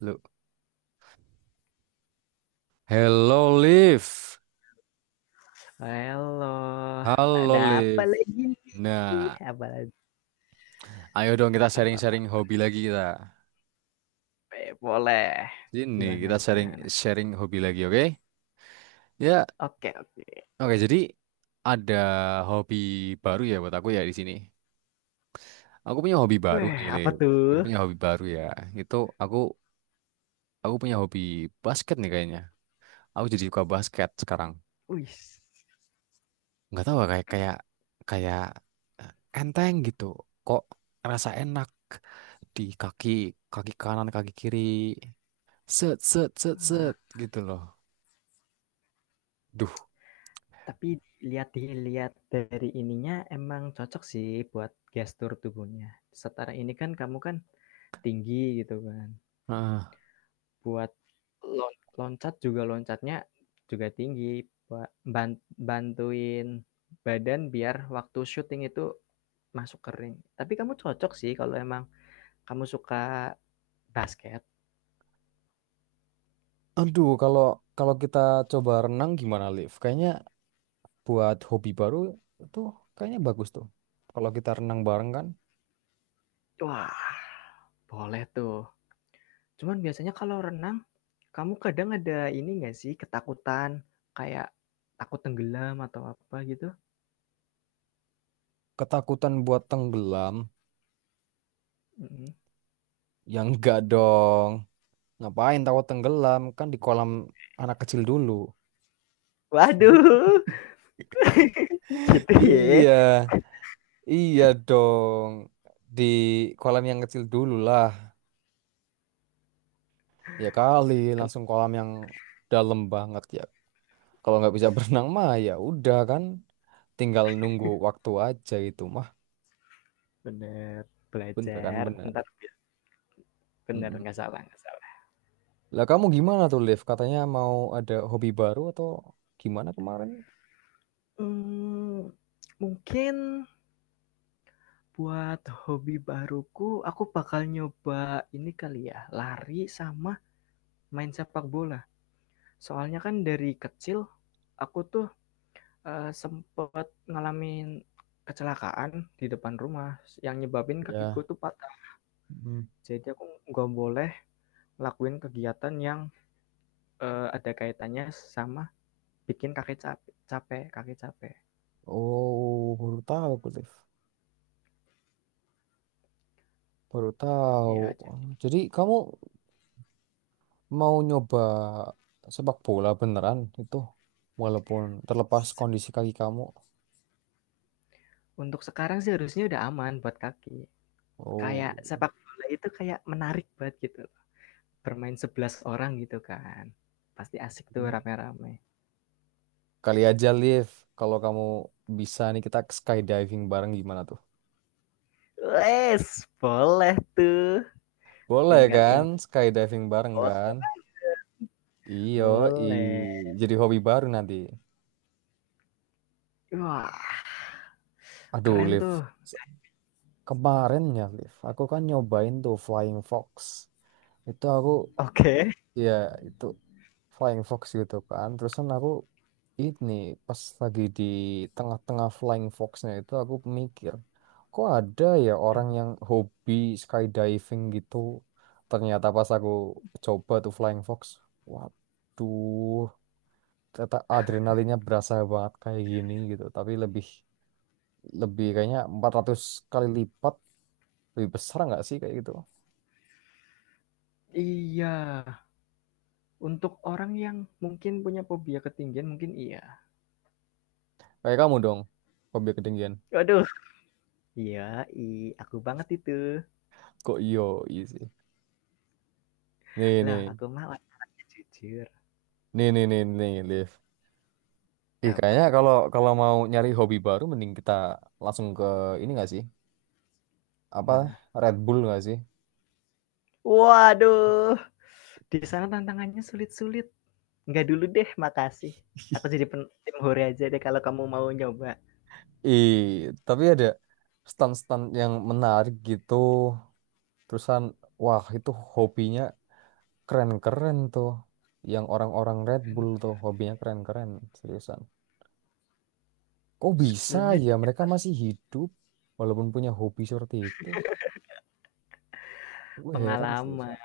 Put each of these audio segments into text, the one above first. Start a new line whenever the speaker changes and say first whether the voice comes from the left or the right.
right: Lu. Hello Liv.
left: Eloh,
right: Halo
left: ada apa
right: Liv.
left: lagi?
right: Nah,
left: Apa lagi?
right: ayo dong kita
left: Apa apa?
right: sharing-sharing
left: Apa?
right: hobi lagi kita.
left: Eh, boleh.
right: Sini
left: Gimana
right: kita
left: gimana?
right: sharing-sharing hobi lagi, oke? Ya,
left: Oke, oke.
right: oke. Jadi ada hobi baru ya buat aku ya di sini. Aku punya hobi baru
left: Weh,
right: nih,
left: apa
right: Liv. Aku
left: tuh?
right: punya hobi baru ya. Itu aku aku punya hobi basket nih kayaknya. Aku jadi suka basket sekarang.
left: Wih.
right: Nggak tahu, kayak kayak kayak eh, enteng gitu, kok rasa enak di kaki kaki kanan kaki kiri, set set set set gitu loh. Duh.
left: Tapi lihat lihat dari ininya emang cocok sih buat gestur tubuhnya. Setara ini kan kamu kan tinggi gitu kan.
right: Ah.
left: Buat lon loncat juga loncatnya juga tinggi. Buat bantuin badan biar waktu syuting itu masuk kering. Tapi kamu cocok sih kalau emang. Kamu suka basket?
right: Aduh, kalau kalau kita coba renang gimana, Liv? Kayaknya buat hobi baru itu kayaknya bagus tuh. Kalau kita renang bareng kan,
left: Wah, boleh tuh. Cuman biasanya kalau renang, kamu kadang ada ini nggak sih, ketakutan, kayak takut tenggelam atau apa gitu?
right: ketakutan buat tenggelam,
left: Mhm.
right: yang enggak dong. Ngapain takut tenggelam? Kan di kolam anak kecil dulu.
left: Waduh, gitu ya.
right: Iya. Iya dong, di kolam yang kecil dulu lah. Ya kali, langsung kolam yang dalam banget ya. Kalau nggak bisa berenang mah ya udah kan, tinggal nunggu waktu aja itu mah.
left: Bener,
right: Bener kan
left: belajar,
right: bener.
left: ntar. Bener,
right: Mm-mm.
left: nggak salah nggak salah.
right: Lah kamu gimana tuh, Liv? Katanya mau ada hobi baru atau gimana kemarin?
left: Mmm, mungkin buat hobi baruku, aku bakal nyoba ini kali ya, lari sama main sepak bola. Soalnya kan dari kecil, aku tuh sempet ngalamin kecelakaan di depan rumah yang nyebabin kakiku
right: Ya.
left: tuh patah.
right: Mm.
left: Jadi aku nggak boleh lakuin kegiatan yang, ada kaitannya sama bikin kaki capek kaki capek.
right: Oh, baru tahu aku, Liv. Baru tahu.
left: Iya,
right: Jadi kamu mau nyoba sepak bola beneran itu walaupun terlepas kondisi kaki kamu?
left: untuk sekarang sih harusnya udah aman buat kaki.
right: Oh.
left: Kayak sepak bola itu kayak menarik banget gitu, bermain 11 orang gitu kan. Pasti asik tuh
right: Hmm.
left: rame-rame.
right: Kali aja Liv, kalau kamu bisa nih kita skydiving bareng gimana tuh?
left: Wes, boleh tuh,
right: Boleh
left: tinggal
right: kan
left: info
right: skydiving bareng kan. Iyo. i
left: boleh.
right: jadi hobi baru nanti.
left: Wah,
right: Aduh
left: keren
right: Liv,
left: tuh.
right: se- kemarin ya Liv, aku kan nyobain tuh Flying Fox. Itu aku,
left: Oke.
right: ya itu Flying Fox gitu kan. Terusan aku ini pas lagi di tengah-tengah Flying Foxnya itu aku mikir, kok ada ya
left: Okay.
right: orang yang hobi skydiving gitu. Ternyata pas aku coba tuh Flying Fox, waduh, ternyata adrenalinnya berasa banget kayak gini gitu. Tapi lebih lebih kayaknya 400 kali lipat lebih besar nggak sih kayak gitu?
left: Iya, untuk orang yang mungkin punya fobia ketinggian mungkin iya.
right: Kayak kamu dong, hobi ketinggian.
left: Waduh. Iya, aku banget itu.
right: Kok yo sih. Nih
left: Lah,
right: nih.
left: aku mah orangnya jujur.
right: Nih nih nih nih, Liv. Ih, kayaknya
left: Apa?
right: kalau kalau mau nyari hobi baru mending kita langsung ke ini nggak sih? Apa
left: Mana?
right: Red Bull nggak sih?
left: Waduh. Di sana tantangannya sulit-sulit. Enggak dulu deh, makasih. Aku jadi tim hore aja deh kalau kamu mau nyoba.
right: Ih, tapi ada stan-stan yang menarik gitu. Terusan wah, itu hobinya keren-keren tuh. Yang orang-orang Red Bull tuh hobinya keren-keren seriusan. Kok bisa
left: Skillnya
right: ya
left: di
right: mereka
left: atas.
right: masih hidup walaupun punya hobi seperti itu? Gue heran seriusan.
left: Pengalaman.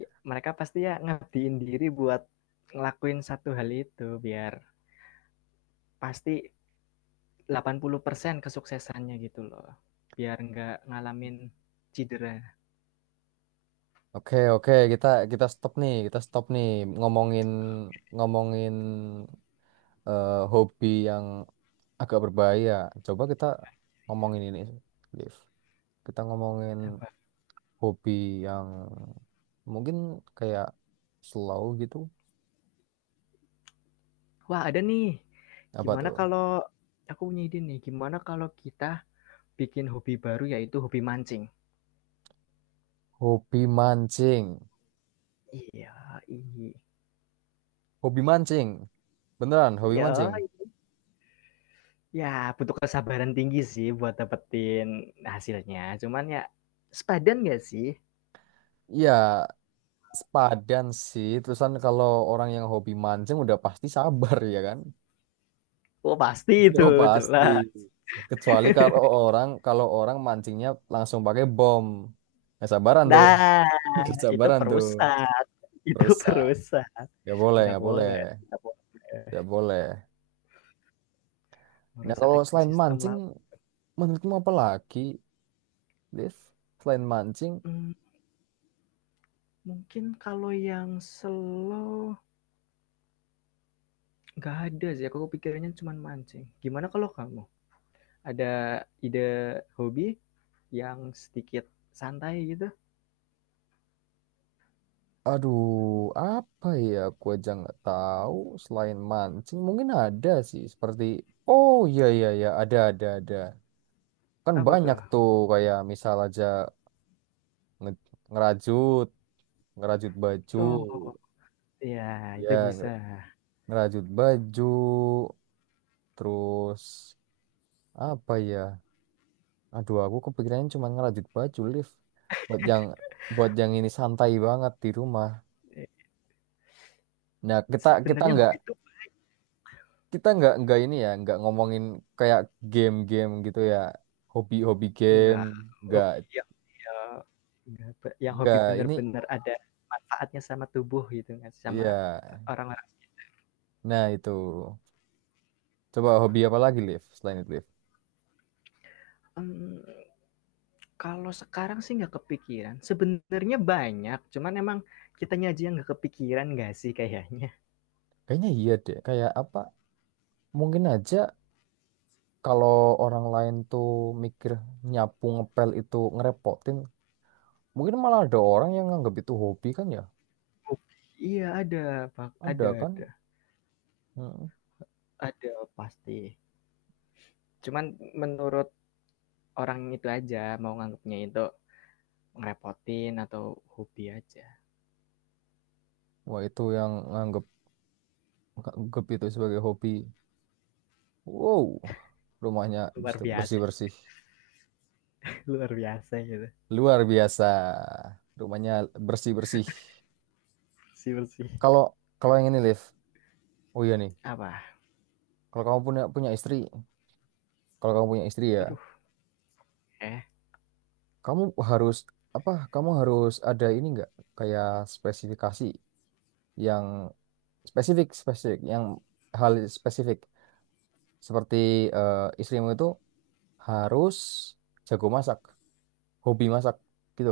left: Ya, mereka pasti ya ngabdiin diri buat ngelakuin satu hal itu biar pasti 80% kesuksesannya gitu loh. Biar nggak ngalamin cedera.
right: Oke, oke, kita kita stop nih ngomongin ngomongin eh, hobi yang agak berbahaya. Coba kita ngomongin ini, Liv. Kita ngomongin hobi yang mungkin kayak slow gitu.
left: Wah, ada nih.
right: Apa
left: Gimana
right: tuh?
left: kalau aku punya ide nih. Gimana kalau kita bikin hobi baru yaitu hobi mancing?
right: Hobi mancing.
left: Iya, iya.
right: Hobi mancing. Beneran, hobi
left: Ya,
right: mancing.
left: ya, butuh kesabaran tinggi sih buat dapetin hasilnya. Cuman ya sepadan gak sih?
right: Iya, sepadan sih. Terusan kalau orang yang hobi mancing udah pasti sabar ya kan?
left: Oh pasti itu
right: Oh pasti.
left: jelas.
right: Kecuali kalau orang mancingnya langsung pakai bom. Nggak sabaran tuh.
left: Nah
right: Nggak
left: itu
right: sabaran tuh.
left: perusak, itu
right: Rusak.
left: perusak.
right: Nggak boleh,
left: Tidak
right: nggak boleh.
left: boleh, tidak
right: Nggak
left: boleh.
right: boleh. Nah,
left: Merusak
right: kalau selain
left: ekosistem
right: mancing,
left: laut.
right: menurutmu apa lagi, Liv? Selain mancing,
left: Mmm, mungkin kalau yang slow nggak ada sih aku kepikirannya cuman mancing. Gimana kalau kamu? Ada ide hobi yang sedikit santai gitu?
right: aduh, apa ya? Aku aja nggak tahu. Selain mancing, mungkin ada sih. Seperti, oh iya iya iya, ada ada. Kan
left: Apa
right: banyak
left: tuh?
right: tuh kayak misal aja nge- ngerajut, ngerajut baju,
left: Oh, iya itu
right: ya
left: bisa.
right: ngerajut baju, terus apa ya? Aduh, aku kepikirannya cuma ngerajut baju lift. Buat yang buat yang ini santai banget di rumah.
left: Eee,
right: Nah, kita
left: sebenarnya hobi itu
right: kita nggak ini ya, nggak ngomongin kayak game-game gitu ya, hobi-hobi game,
left: enggak,
right: nggak
left: hobi yang dia enggak yang hobi
right: nggak ini
left: bener-bener ada manfaatnya sama tubuh gitu kan, sama
right: iya.
left: orang-orang
right: Nah, itu. Coba hobi apa lagi lift selain itu lift?
left: mmm. Kalau sekarang sih nggak kepikiran, sebenarnya banyak, cuman emang kitanya aja yang nggak kepikiran nggak sih kayaknya?
right: Kayaknya iya deh, kayak apa? Mungkin aja kalau orang lain tuh mikir nyapu ngepel itu ngerepotin, mungkin malah ada orang yang nganggap itu hobi kan ya?
left: Oh. Iya ada, pak
right: Ada kan? Hmm.
left: ada pasti. Cuman menurut orang itu aja, mau nganggapnya itu ngerepotin atau hobi aja.
right: Wah, itu yang nganggep nganggep itu sebagai hobi. Wow, rumahnya
left: Luar biasa
right: bersih-bersih.
left: luar biasa gitu,
right: Luar biasa. Rumahnya bersih-bersih.
left: bersih bersih.
right: Kalau kalau yang ini Liv. Oh iya nih.
left: Apa?
right: Kalau kamu punya punya istri, kalau kamu punya istri ya,
left: Aduh, eh,
right: kamu harus apa? Kamu harus ada ini nggak? Kayak spesifikasi yang spesifik spesifik yang hal spesifik seperti istrimu itu harus jago masak, hobi masak gitu.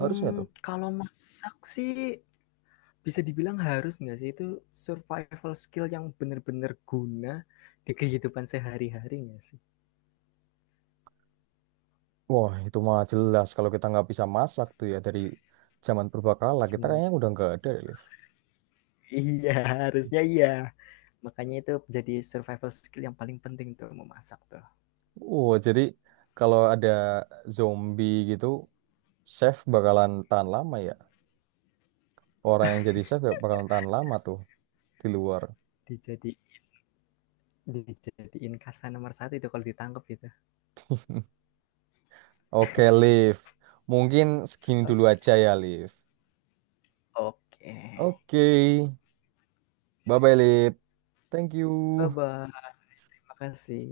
right: Harus nggak tuh?
left: kalau masak sih, bisa dibilang harus nggak sih itu survival skill yang benar-benar guna di kehidupan sehari-hari nggak sih?
right: Wah, itu mah jelas kalau kita nggak bisa masak tuh ya dari zaman purbakala kita
left: Gimana?
right: kayaknya udah nggak ada, Liv.
left: Iya, harusnya iya. Makanya itu jadi survival skill yang paling penting tuh memasak tuh.
right: Oh, jadi kalau ada zombie gitu, chef bakalan tahan lama ya. Orang yang jadi chef ya bakalan tahan lama tuh di luar.
left: Dijadi dijadiin kasta nomor satu itu kalau ditangkap itu.
right: Oke, Liv. Mungkin segini dulu
left: Ok
right: aja ya, Liv.
left: oke. Okay.
right: Oke. Bye-bye, Liv. Thank you.
left: Bye-bye, makasih.